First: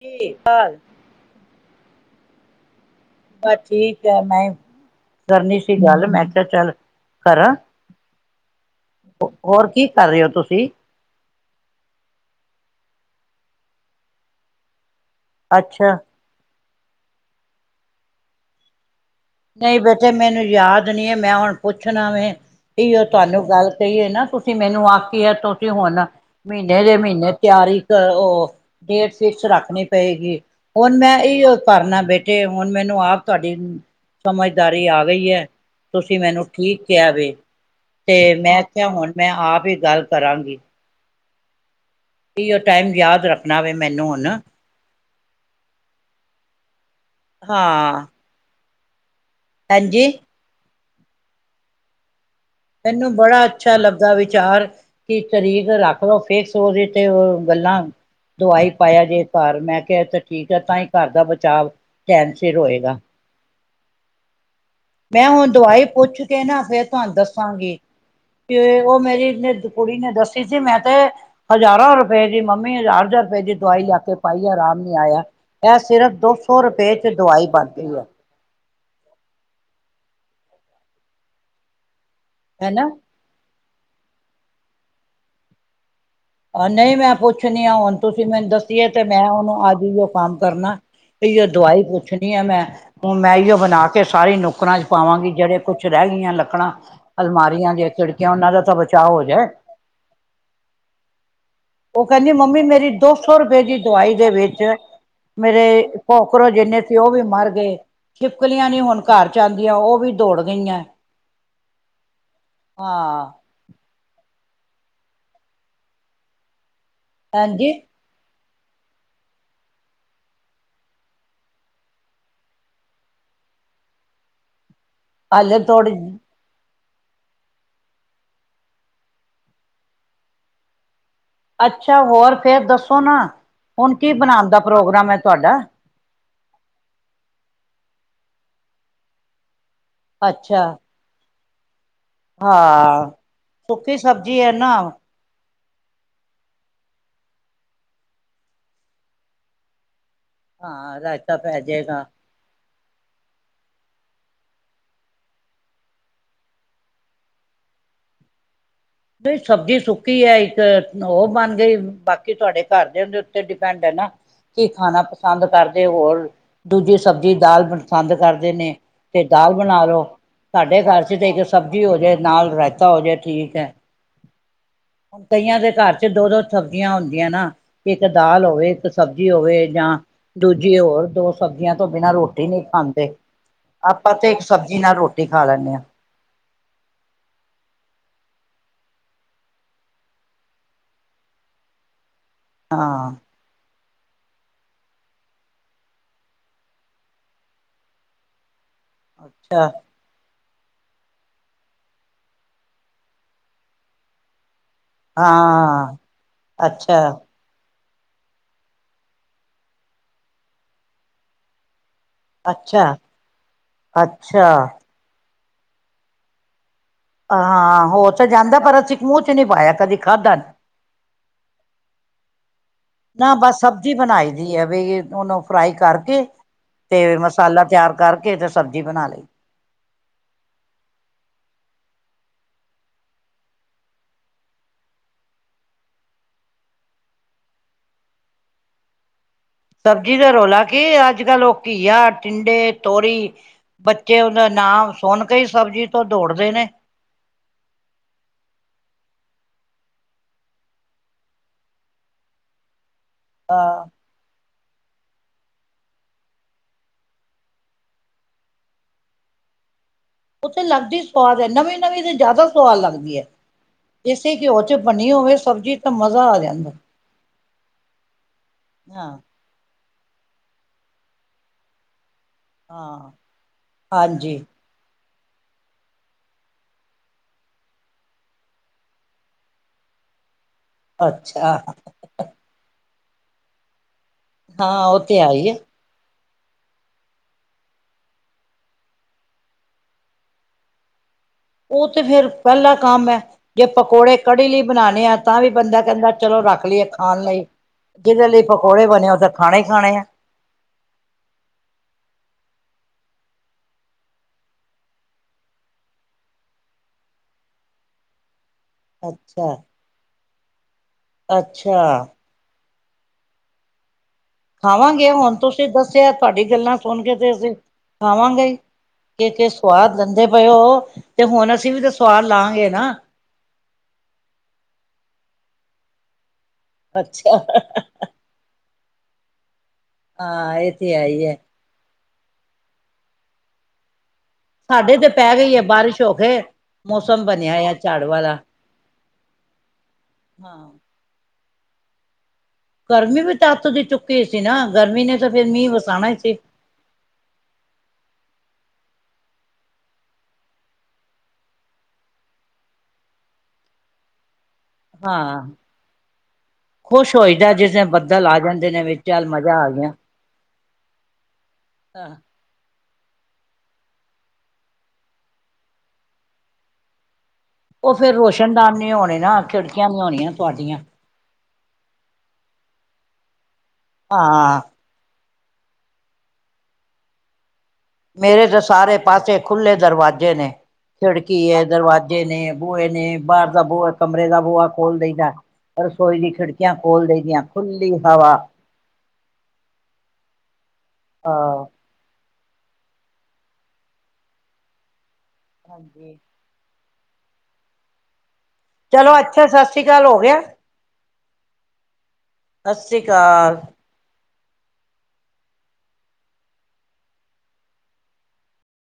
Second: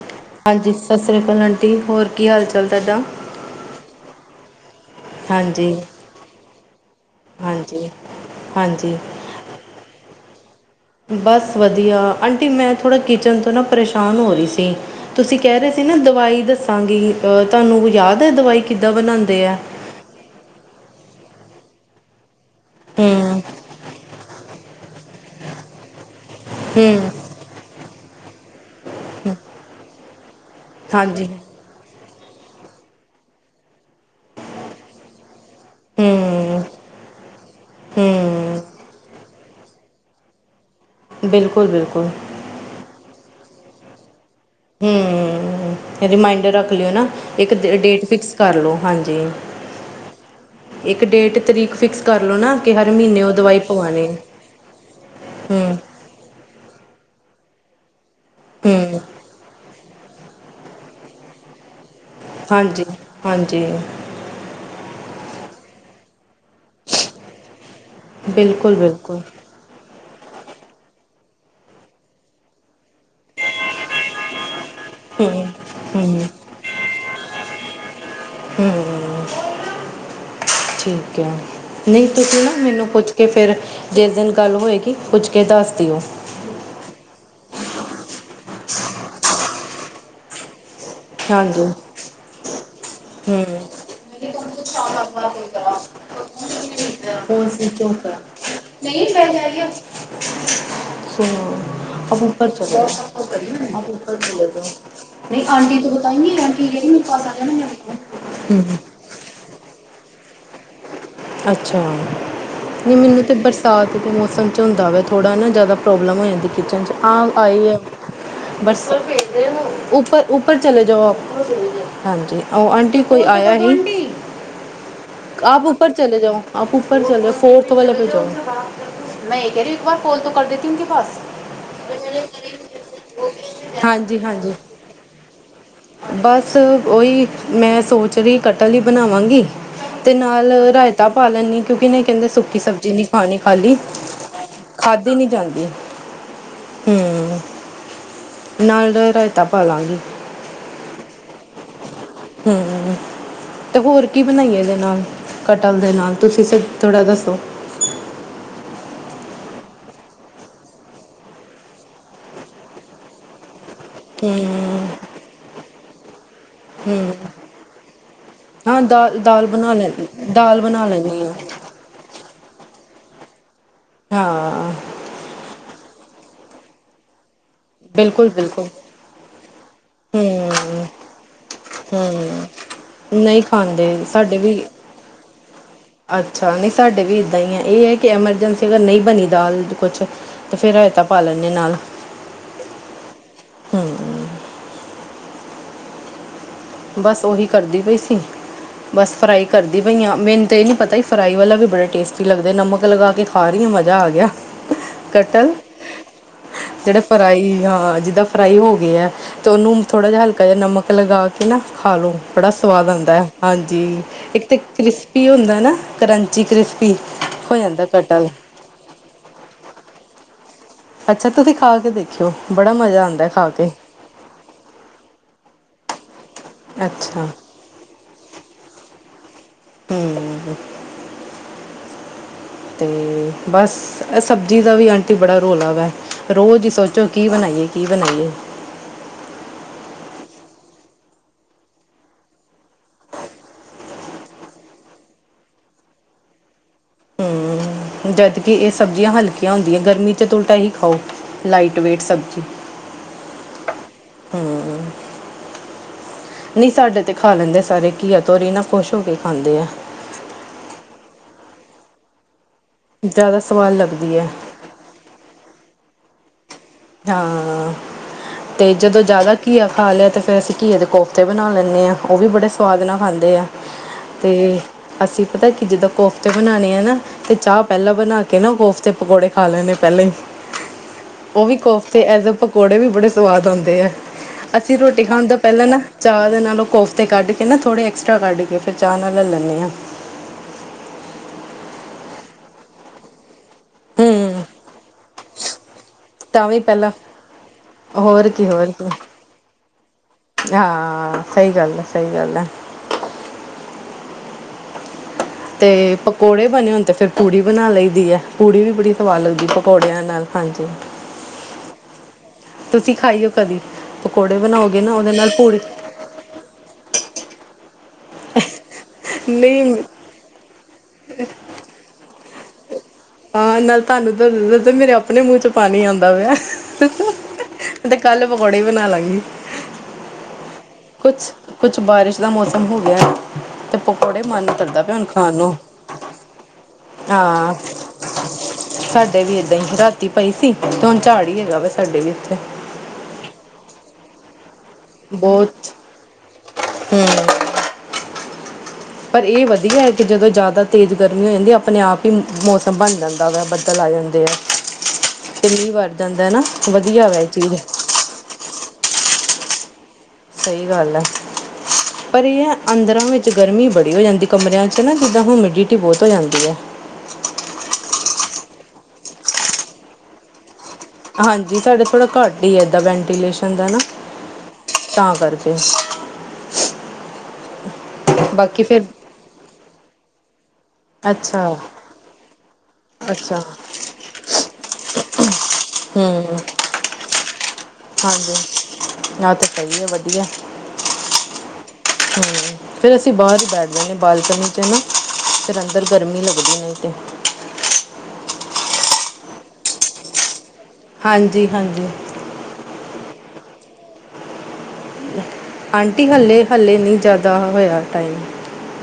ਕੀ ਹਾਂਜੀ ਹਾਲ ਸਤਿ ਸ੍ਰੀ [unintelligible] ਤੇ ਹੋਰ ਕੀ ਹਾਲ ਚਾਲ ਤੁਹਾਡਾ ਬਸ ਠੀਕ ਆ ਮੈਂ ਕਰਨੀ ਹਾਂਜੀ ਸੀ ਗੱਲ ਮੈਂ ਕਿਆ ਚੱਲ ਕਰਾਂ, ਹਾਂਜੀ ਹਾਂਜੀ ਹੋਰ ਕੀ ਕਰ ਰੇ ਓ ਤੁਸੀਂ ਬਸ ਵਧੀਆ ਆਂਟੀ ਮੈਂ ਥੋੜ੍ਹਾ ਕਿਚਨ ਤੋਂ ਨਾ ਪਰੇਸ਼ਾਨ ਹੋ ਰੀ ਸੀ ਤੁਸੀਂ ਕੈ ਰੇ ਸੀ ਅੱਛਾ ਨਾ ਦਵਾਈ ਦਾ ਦੱਸਾਂਗੀ ਅਹ ਤੁਹਾਨੂੰ ਯਾਦ ਐ ਦਵਾਈ ਕਿੱ ਨਈ ਬੇਟੇ ਮੈਨੂੰ ਯਾਦ ਨੀ ਐ ਮੈਂ ਹੁਣ ਪੁੱਛਣਾ ਵੇ ਇਓ ਹਮ ਤੁਹਾਨੂੰ ਗੱਲ ਕਹੀਏ ਨਾ ਤੁਸ ਸੀਂ ਮੈਨੂੰ ਆਖੀਏ ਤੁਸੀਂ ਹੁਣ ਮਹੀਨੇ ਦੇ ਹਮ ਮਹੀਨੇ ਤਿਆਰੀ ਕ ਓ ਡੇਟ ਫਿਕਸ ਰੱਖਣੀ ਪਏਗੀ ਹੁਣ ਮੈਂ ਹਾਂਜੀ ਏਈਓ ਕਰਨਾ ਬੇ ਤੇ ਹੁਣ ਮੈਨੂੰ ਆਪ ਤੁਹਾਡੀ ਸਮਝਦਾਰੀ ਆ ਗਈ ਐ ਤੁਸੀਂ ਮੈਨੂੰ ਹਮ ਠੀਕ ਕਿਆ ਵੇ ਤੇ ਹਮ ਮੈਂ ਕਿਆ ਹੁਣ ਮੈਂ ਆਪ ਫਿਰ ਗੱਲ ਕਰਾਂਗੀ ਬਿਲਕੁਲ ਬਿਲਕੁਲ ਇਊ ਟਾਈਮ ਯਾਦ ਰੱਖ ਅਪਣੇ ਵੇ ਮੈਨੂੰ ਹੁਣ ਹੂ ਰਿਮਾਇੰਡਰ ਰੱਖ ਲਿਓ ਨਾ ਇਕ ਡੇਟ ਹਾਂ ਫਿਕਸ ਕਰ ਲਉ ਹਾਂਜੀ ਹਾਂਜੀ ਇੱਕ ਡੇਟ ਤਰੀਕ ਫਿਕਸ ਕਰ ਲਓ ਨਾ ਕਿ ਹਰ ਮੈਨੂੰ ਮਹੀਨੇ ਉਹ ਬੜਾ ਦਵਾਈ ਅੱਛਾ ਪਵਾਉਣੀ ਲੱਗਾ ਵਿਚਾਰ ਇਕ ਤਰੀਕ ਹਮ ਰੱਖ ਦੋ ਫਿਕਸ ਹੋਦੀ ਤੇ ਗੱਲਾ ਦਵਾਈ ਹੂੰ, ਪਾਇਆ ਜੇ ਘਰ ਮੈਂ ਫਿਰ ਤੇ ਠੀਕ ਹੈ। ਤਾਂ ਹੀ ਘਰ ਦਾ ਬਚਾਵ ਟਾਈਮ ਸਿਰ ਹਾਂਜੀ ਹੋਏਗਾ ਹਾਂਜੀ ਐ ਹੁਣ ਦਵਾਈ ਪੁੱਛ ਤੇਨਾ ਫੇਰ ਤੁਹਾਨੂੰ ਦੱਸਾਂਗੀ ਬਿਲਕੁਲ, ਤੇ ਉਹ ਬਿਲਕੁਲ, ਮੇਰੀ ਕੁੜੀ ਨੇ ਦੱਸੀ ਸੀ ਮੈਂ ਤੇ ਹਜ਼ਾਰਾਂ ਰੁਪਏ ਦੀ ਮੰਮੀ ਹਜ਼ਾਰ ਹਜ਼ਾਰ ਰੁਪਏ ਦੀ ਦਵਾਈ ਲਾ ਕੇ ਪਾਈ ਆਰਾਮ ਆਇਆ ਹੂੰ, ਇਹ ਸਿਰਫ ਹੂੰ, ਦੋ ਸੋ ਰੁਪਏ ਚ' ਦਵਾਈ ਬਣਦੀ ਹੈ। ਹ ਠੀਕ ਹੈ। ਨਹੀ ਤੁਸੀ ਨਾ ਮੈਨੂੰ ਹਨਾ ਪੁੱਛ ਕੇ ਫਿਰ ਜਿਸ ਦਿਨ ਗੱਲ ਹੋਏਗੀ ਪੁੱਛ ਕੇ ਦੱਸ ਦਿਓ ਨਹ ਮੈਂ ਪੁੱਛਨੀ ਆ ਹੁਣ ਤੁਸੀ ਮੈਨੂੰ ਦਸੀਏ ਤੇ ਮੈਂ ਉਹਨੂੰ ਅੱਜ ਇਹ ਉਹ ਕੰਮ ਕਰਨਾ ਇਓ ਹਾਂਜੀ, ਦਵਾਈ ਪੁੱਛਨੀ ਹੈ। ਮੈਂ ਹੁਣ ਮੈਂ ਹੂੰ। ਇਓ ਬਣਾ ਕੇ ਸਾਰੀ ਨੁੱਕਰਾਂ ਚ' ਪਾਵਾਂਗੀ ਜਿਹੜੇ ਕੁੱਛ ਰਹਿ ਗਈਆਂ ਲੱਕੜਾਂ ਕੌਣ ਸੀ ਅਲਮਾਰੀਆਂ ਦੀ ਚੌਂਕਾ? ਖਿੜਕੀਆਂ ਉਹਨਾਂ ਦਾ ਤਾਂ ਨਹੀਂ ਬਚਾਅ ਹੋ ਜਾਏ। ਉਹ ਆਪ ਕਹਿੰਦੀ ਉਪਰ ਮੰਮੀ ਚਲੇ ਮੇਰੀ ਦੋ ਸੌ ਰੁਪਏ ਦੀ ਦਵਾਈ ਦੇ ਵਿੱਚ ਨਹ ਮੇਰੇ ਆਂਟੀ ਤੋਂ ਬਤਾਈਏ, ਕੋਕਰੋਚ ਆਂਟੀ ਜਿੰਨੇ ਸੀ ਉਹ ਵੀ ਮਰ ਗਏ ਛਿਪਕਲੀਆਂ ਨੀ ਹੁਣ ਘਰ ਜਾਂਦੀਆਂ ਉਹ ਵੀ ਦੌੜ ਗਈਆਂ ਅੱਛਾ। ਨਹੀ ਮੈਨੂੰ ਹਾਂ ਤਾਂ ਬਰਸਾਤ ਕਿਉਕਿ ਮੋਮਸ ਵਿਚ ਥੋੜ੍ਹਾ ਨਾ ਜ਼ਿਆਦਾ ਪ੍ਰੋਬਲਮ ਹੋ ਜਾਂਦੀ ਕਿਚਨਚ ਹਾਂ ਆਈ ਹਾਂਜੀ ਏ। ਉਪਰ -ਉਪਰ ਚਲੇ ਜਾਓ ਆਪ ਹਾਂਜੀ ਉਹ ਆਂਟੀ ਕੋਈ ਆਇਆ ਹੀ ਹਾਲੇ ਆਪ ਉਪਰ ਥੋੜੀ ਚਲੇ ਜਾਓ ਆਪ [unintelligible] ਅੱਛਾ ਹੋਰ ਫੇਰ ਦੱਸੋ ਨਾ ਹੁਣ ਕੀ ਹਾਂਜੀ ਬਣਾਉਣ -ਹਾਂਜੀ ਦਾ ਪ੍ਰੋਗਰਾਮ ਹੈ ਤੁਹਾਡਾ ਬਸ ਓਹੀ ਮੈਂ ਸੋਚ ਕਟਲ ਹੀ ਬਣਾਵਾਂਗੀ। ਤੇ ਨਾਲ ਅੱਛਾ ਰਾਇਤਾ ਪਾ ਲੈਣੀ। ਕਿਉਂਕਿ ਇਹ ਕਹਿੰਦੇ ਸੁੱਕੀ ਸਬਜ਼ੀ ਨਹੀਂ ਹਾਂ ਖਾਣੀ ਖਾਲੀ, ਸੁੱਕੀ ਸਬਜ਼ੀ ਹੈ ਨਾ ਖਾਧੀ ਨੀ ਜਾਂਦੀ। ਹੂੰ, ਨਾਲ ਰਾਇਤਾ ਪਾ ਲਾਗੀ। ਹਾਂ, ਰਾਇਤਾ ਪੈ ਜਾਏਗਾ। ਤੇ ਹੋਰ ਕੀ ਬਣਾਈਏ ਇਹਦੇ ਨਾਲ, ਕਟਹਲ ਦੇ ਨਾਲ ਤੁਸੀਂ ਥੋੜ੍ਹਾ ਦੱਸੋ। ਨਹੀਂ ਸਬਜ਼ੀ ਸੁੱਕੀ ਐ, ਇੱਕ ਉਹ ਬਣ ਗਈ, ਬਾਕੀ ਤੁਹਾਡੇ ਘਰ ਦਿਆਂ ਉੱਤੇ ਡੀਪੇਂਡ ਏ ਨਾ, ਕੀ ਹੂੰ ਖਾਣਾ ਪਸੰਦ ਕਰ ਤੇ ਹੋਰ ਦੂਜੀ ਹੂੰ ਸਬਜ਼ੀ ਦਾਲ ਪਸੰਦ ਕਰਦੇ ਨੇ ਹਾਂ ਤੇ ਦਾਲ ਬਣਾ ਲੈ ਲਉ, ਦਾਲ ਸਾਡੇ ਬਣਾ ਘਰ ਚ ਲੈਣੀ ਤੇ ਆ ਇੱਕ ਸਬਜ਼ੀ ਹੋ ਜਾਏ, ਨਾਲ ਰਾਇਤਾ ਹੋ ਜਾਏ। ਠੀਕ ਐ। ਹਾਂ ਹੁਣ ਕਈਆਂ ਦੇ ਘਰ ਦੋ ਦੋ ਸਬਜ਼ੀਆਂ ਹੁੰਦੀਆਂ ਨਾ। ਇੱਕ ਬਿਲਕੁਲ ਦਾਲ ਬਿਲਕੁਲ ਹੋਵੇ, ਇੱਕ ਸਬਜ਼ੀ ਹੋਵੇ ਜਾਂ ਦੂਜੀ ਹੂੰ ਹੋਰ ਦੋ ਸਬਜ਼ੀਆਂ ਤੋਂ ਬਿਨਾਂ ਹੂੰ ਰੋਟੀ ਨਹੀਂ ਖਾਂਦੇ, ਨਹੀਂ ਖਾਂਦੇ ਆਪਾਂ ਤੇ ਸਾਡੇ ਇੱਕ ਵੀ ਸਬਜ਼ੀ ਨਾਲ ਰੋਟੀ ਖਾ ਲੈਣੇ ਆ। ਅੱਛਾ ਨਹੀਂ ਸਾਡੇ ਵੀ ਏਦਾਂ ਈ ਆ, ਇਹ ਆ ਕਿ ਐਮਰਜੈਂਸੀ ਅਗਰ ਨਹੀਂ ਬਣੀ ਦਾਲ ਕੁਛ, ਤਾਂ ਫਿਰ ਰਾਇਤਾ ਪਾ ਲੈਂਦੇ ਆ। ਹਾਂ। ਹੂੰ। ਬਸ ਉਹੀ ਕਰਦੀ ਪਈ ਸੀ। ਬਸ ਫਰਾਈ ਅੱਛਾ ਕਰਦੀ ਪਈ ਆ ਤੇ ਇਹ ਨੀ ਪਤਾ ਹੀ ਫਰਾਈ ਵਾਲਾ ਵੀ ਬੜੇ ਟੇਸਟੀ ਲਗਦੇ ਏ, ਨਮਕ ਲਗਾ ਕੇ ਖਾ ਰਹੀ ਆ ਮਜ਼ਾ ਆ ਗਿਆ। ਕਟਲ ਹਾਂ ਅੱਛਾ ਜਿਹੜੇ ਫਰਾਈ, ਹਾਂ। ਜਿੱਦਾਂ ਫਰਾਈ ਹੋ ਗਏ ਐ, ਤੇ ਉਹਨੂੰ ਥੋੜ੍ਹਾ ਜਿਹਾ ਹਲਕਾ ਜਿਹਾ ਨਮਕ ਲਗਾ ਏ ਨਾ। ਖਾ ਲੋ ਬੜਾ ਅੱਛਾ ਸਵਾਦ ਆਉਂਦਾ ਏ, ਹਾਂਜੀ ਇੱਕ ਅੱਛਾ ਤੇ ਕ੍ਰਿਸਪੀ ਹੁੰਦਾ ਰੈਨਾ ਕਰੰਚੀ ਕ੍ਰਿਸਪੀ ਜਾਂਦਾ ਹਾਂ, ਹੋ ਤੇ ਕਟਲ ਜਾਂਦਾ, ਪਰ ਅਸੀਂ ਮੂੰਹ ਚ ਨੀ ਪਾਇਆ ਕਦੀ, ਖਾਧਾ ਨਹੀਂ। ਅੱਛਾ ਤੁਸੀਂ ਖਾ ਕੇ ਦੇਖਿਓ ਬੜਾ ਮਜ਼ਾ ਆਉਂਦਾ ਨਾ ਖਾ ਬਸ ਕੇ ਸਬਜ਼ੀ ਬਣਾਈ ਦੀ ਏ, ਵੀ ਉਹਨੂੰ ਫਰਾਈ ਕਰਕੇ ਤੇ ਅੱਛਾ ਮਸਾਲਾ ਤਿਆਰ ਕਰਕੇ ਤੇ ਸਬਜ਼ੀ ਬਣਾ ਲਈ। ਹੂੰ। ਤੇ ਬਸ ਸਬਜ਼ੀ ਦਾ ਵੀ ਆਂਟੀ ਬੜਾ ਰੋਲਾ ਵੈ, ਰੋਜ਼ ਹੀ ਸੋਚੋ ਕੀ ਬਣਾਈਏ, ਕੀ ਬਣਾਈਏ। ਸਬਜੀ ਦਾ ਰੌਲਾ ਕੀ ਅੱਜ ਕੱਲ੍ਹ ਉਹ ਘੀਆ, ਟਿੰਡੇ, ਤੋਰੀ ਬੱਚੇ ਉਹਦਾ ਨਾਮ ਸੁਣ ਕੇ ਹੀ ਸਬਜ਼ੀ ਤੋਂ ਦੌੜਦੇ ਨੇ। ਹੂੰ, ਜਦ ਕਿ ਇਹ ਸਬਜ਼ੀਆਂ ਹਲਕੀਆਂ ਹੁੰਦੀਆਂ, ਗਰਮੀ ਚ ਉਲਟਾ ਹੀ ਖਾਓ, ਲਾਈਟ ਵੇਟ ਸਬਜ਼ੀ। [unintelligible] ਹੂੰ। ਨਹੀਂ ਸਾਡੇ ਤੇ ਖਾ ਲੈਂਦੇ ਸਾਰੇ ਘੀਆ ਤੋਰੀ, ਨਾ ਖੁਸ਼ ਹੋ ਕੇ ਖਾਂਦੇ ਆ। ਉਹ ਤੇ ਲੱਗਦੀ ਸਵਾਦ ਐ, ਨਵੀਂ ਨਵੀਂ ਤੇ ਜ਼ਿਆਦਾ ਸਵਾਦ ਲੱਗਦੀ ਏ, ਜ਼ਿਆਦਾ ਸਵਾਦ ਲੱਗਦੀ ਹੈ ਇਸੇ ਘਿਓ ਚ ਬਣੀ ਹੋਵੇ ਸਬਜ਼ੀ ਤਾਂ ਮਜ਼ਾ ਆ ਜਾਂਦਾ ਹਾਂ ਤੇ ਜਦੋਂ ਹਾਂ। ਜ਼ਿਆਦਾ ਕੀ ਆ ਖਾ ਲਿਆ ਅਤੇ ਫਿਰ ਅਸੀਂ ਘੀਏ ਦੇ ਕੋਫਤੇ ਬਣਾ ਲੈਂਦੇ ਹਾਂ ਉਹ ਵੀ ਬੜੇ ਸਵਾਦ ਨਾਲ ਹਾਂ, ਖਾਂਦੇ ਆ ਤੇ ਹਾਂਜੀ, ਅਸੀਂ ਪਤਾ ਕਿ ਜਦੋਂ ਕੋਫਤੇ ਬਣਾਉਣੇ ਆ ਨਾ ਤੇ ਚਾਹ ਪਹਿਲਾਂ ਬਣਾ ਕੇ ਨਾ ਕੋਫਤੇ ਪਕੌੜੇ ਖਾ ਲੈਣੇ ਪਹਿਲੇਾਂ ਹੀ ਉਹ ਵੀ ਅੱਛਾ, ਕੋਫਤੇ ਐ ਪਕੌੜੇ ਵੀ ਬੜੇ ਸੂਆਦ ਆਉਂਦੇ ਹੈ ਅਸੀਂ ਹਾਂ ਉਹ ਰੋਟੀ ਤੇ ਖਾਣ ਹੈ ਦਾ ਹੀ ਹੈ। ਪਹਿਲਾਂ ਨਾ ਚਾਹ ਦੇ ਨਾਲੋਂ ਕੋਫਤੇ ਕੱਢ ਕੇ ਨਾ ਥੋੜ੍ਹੇ ਐਕਸਟਰਾ ਕੱਢ ਕੇ ਫਿਰ ਚਾਹ ਨਾਲ ਲੈ ਲੈਂਨੇ ਹਾਂ ਉਹ ਤੇ ਫੇਿਰ ਪਹਿਲਾ ਕੰਮ ਹੈ ਜੇ ਪਕੌੜੇ ਹੂੰ ਕੜੀ ਲਈ ਬਣਾਉਣੇ ਆ ਤਾਂ ਵੀ ਬੰਦਾ ਕਹਿੰਦਾ ਚਲੋ ਤਾਂ ਵੀ ਰੱਖ ਲਈਏ ਪਹਿਲਾਂ ਖਾਣ ਲਈ ਜਿਹਦੇ ਹੋਰ ਲਈ ਕੀ ਹੋਰ ਪਕੌੜੇ ਕੀ ਬਣੇ ਹੋ ਤਾਂ ਖਾਣੇ ਹੀ ਖਾਣੇ ਆ ਹਾਂ ਸਹੀ ਗੱਲ ਹੈ ਸਹੀ ਗੱਲ ਹੈ ਅਤੇ ਪਕੌੜੇ ਬਣੇ ਹੋ ਤੇ ਫਿਰ ਪੂੜੀ ਬਣਾ ਲਈ ਦੀ ਹੈ ਪੂੜੀ ਵੀ ਬੜੀ ਸਵਾਦ ਲੱਗਦੀ ਅੱਛਾ, ਪਕੌੜਿਆਂ ਨਾਲ ਹਾਂਜੀ ਅੱਛਾ ਤੁਸੀਂ ਖਾਈਓ ਕਦੀ ਪਕੌੜੇ ਬਣਾਓਗੇ ਨਾ ਖਾਵਾਂਗੇ ਉਹਦੇ ਨਾਲ ਹੁਣ ਪੂੜੀ ਤੁਸੀਂ ਦੱਸਿਆ ਤੁਹਾਡੀ ਗੱਲਾਂ ਸੁਣ ਕੇ ਤੇ ਅਸੀਂ ਖਾਵਾਂਗੇ ਕਿ ਨਹੀਂ ਸੁਵਾਦ ਦਿੰਦੇ ਪਏ ਉਹ ਤੇ ਹੁਣ ਅਸੀਂ ਵੀ ਤੇ ਸਵਾਦ ਲਾਗੇ ਹਾਂ ਨਾਲ ਤੁਹਾਨੂੰ ਦ ਦ ਮੇਰੇ ਆਪਣੇ ਮੂਹ ਚ ਪਾਣੀ ਆਉਂਦਾ ਵਾ ਅੱਛਾ, ਤੇ ਕੱਲ ਪਕੌੜੇ ਬਣਾ ਲੱ ਗਈ ਹਾਂ ਇਹ ਤੇ ਹੈ ਹੀ ਹੈ। ਕੁਛ- ਕੁਛ ਬਾਰਿਸ਼ ਦਾ ਮੌਸਮ ਹੋ ਗਿਆ ਤੇ ਪਕੌੜੇ ਮਨ ਕਰਦਾ ਪਿਆ ਸਾਡੇ ਹੁਣ ਤੇ ਖਾਣ ਪੈ ਨੂੰ ਗਈ ਹੈ ਬਾਰਿਸ਼ ਹੋ ਕੇ ਮੌਸਮ ਹਾਂ ਬਣਿਆ ਆ ਝਾੜ ਵਾਲਾ ਸਾਡੇ ਵੀ ਏਦਾਂ ਹੀ ਰਾਤੀ ਪਈ ਸੀ ਤੇ ਹਾਂ ਹੁਣ ਚ ਹੀ ਹੈਗਾ ਵਾ ਸਾਡੇ ਵੀ ਇੱਥੇ ਗਮੀ ਵੀ ਤੱਤ ਦੀ ਚੁੱਕੀ ਸੀ ਨਾ ਗਰਮੀ ਨੇ ਤਾਂ ਫੇਿਰ ਮੀਂਹ ਬਹੁਤ ਵਸਾਉਣਾ ਹਮ ਪਰ ਇਹ ਵਧੀਆ ਹੈ ਕਿ ਜਦੋਂ ਜ਼ਿਆਦਾ ਤੇਜ਼ ਗਰਮੀ ਹੋ ਜਾਂਦੀ ਆਪਣੇ ਆਪ ਹੀ ਮੌਸਮ ਬਣ ਜਾਂਦਾ ਵਾ ਬੱਦਲ ਆ ਜਾਂਦੇ ਹਾਂ ਤੇ ਮੀਂਹ ਵਰ ਜਾਂਦਾ ਹੈ ਨਾ ਵਧੀਆ ਖੁਸ਼ ਵਾ ਹੋ ਇਹ ਜਾਂਦਾ ਚੀਜ਼ ਜਿਸ ਦਿਨ ਬੱਦਲ ਆ ਜਾਂਦੇ ਨੇ ਵਿੱਚ ਚੱਲ ਮਜ਼ਾ ਆ [unintelligible] ਸਹੀ ਗੱਲ ਹੈ ਪਰ ਇਹ ਹੈ ਅੰ ਪੰੰਦਰਾਂ ਵਿੱਚ ਗਰਮੀ ਬੜੀ ਹੋ ਜਾਂਦੀ ਕਮਰਿਆਂ ਚ ਨਾ ਜਿੱਦਾਂ ਹਿਮਿਡਿਟੀ ਬਹੁਤ ਹੋ ਜਾਂਦੀ ਹੈ ਉਹ ਫੇਰ ਰੋਸ਼ਨਦਾਨ ਨੀ ਹੋਣੇ ਨਾ ਖਿੜਕੀਆਂ ਨ ਹੋਣੀਆਂ ਤੁਹਾਡੀਆਂ ਹਾਂਜੀ ਸਾਡੇ ਥੋੜ੍ਹਾ ਘੱਟ ਹੀ ਹੈ ਏਦਾਂ ਵੈਂਟੀਲੇਸ਼ਨ ਦਾ ਨਾ ਹਾਂ ਤਾਂ ਕਰਕੇ ਮੇਰੇ ਤਾਂ ਬਾਕੀ ਫਿਰ ਸਾਰੇ ਪਾਸੇ ਖੁੱਲ੍ਹੇ ਦਰਵਾਜ਼ੇ ਜੇ ਨੇ ਖਿੜਕੀ ਅੱਛਾ ਹੈ ਦਰਵਾਜੇ ਨੇ ਬੂਹੇ ਨੇ ਅੱਛਾ ਬਾਹਰ ਦਾ ਬੂਹਾ ਕਮਰੇ ਦਾ ਬੂਹਾ ਖੋਲ ਦੇਈ ਦਾ ਰਸੋਈ ਦੀ ਹੂੰ ਖਿੜਕੀਆਂ ਖੋਲ ਦੇ ਦੀਆਂ ਖੁੱਲੀਆਂ ਹਾਂਜੀ ਆ ਤੇ ਸਹੀ ਆ ਵਧੀਆ ਅਹ ਹਮ ਫਿਰ ਅਸੀਂ ਬਾਹਰ ਹੀ ਬੈਠ ਜਾਂਦੇ ਬਾਲਕਨੀ ਚ ਨਾ ਫਿਰ ਅੰਦਰ ਹਾਂਜੀ ਗਰਮੀ ਲੱਗਦੀ ਨੇ ਤੇ ਚਲੋ ਅੱਛਾ ਸਤਿ ਸ੍ਰੀ ਅਕਾਲ ਹੋ ਗਿਆ ਹਾਂਜੀ ਹਾਂਜੀ ਸਤਿ ਸ੍ਰੀ ਅਕਾਲ ਆਂਟੀ ਹਾਲੇ ਹਾਲੇ ਨਹੀਂ ਜ਼ਿਆਦਾ ਹੋਇਆ ਟਾਈਮ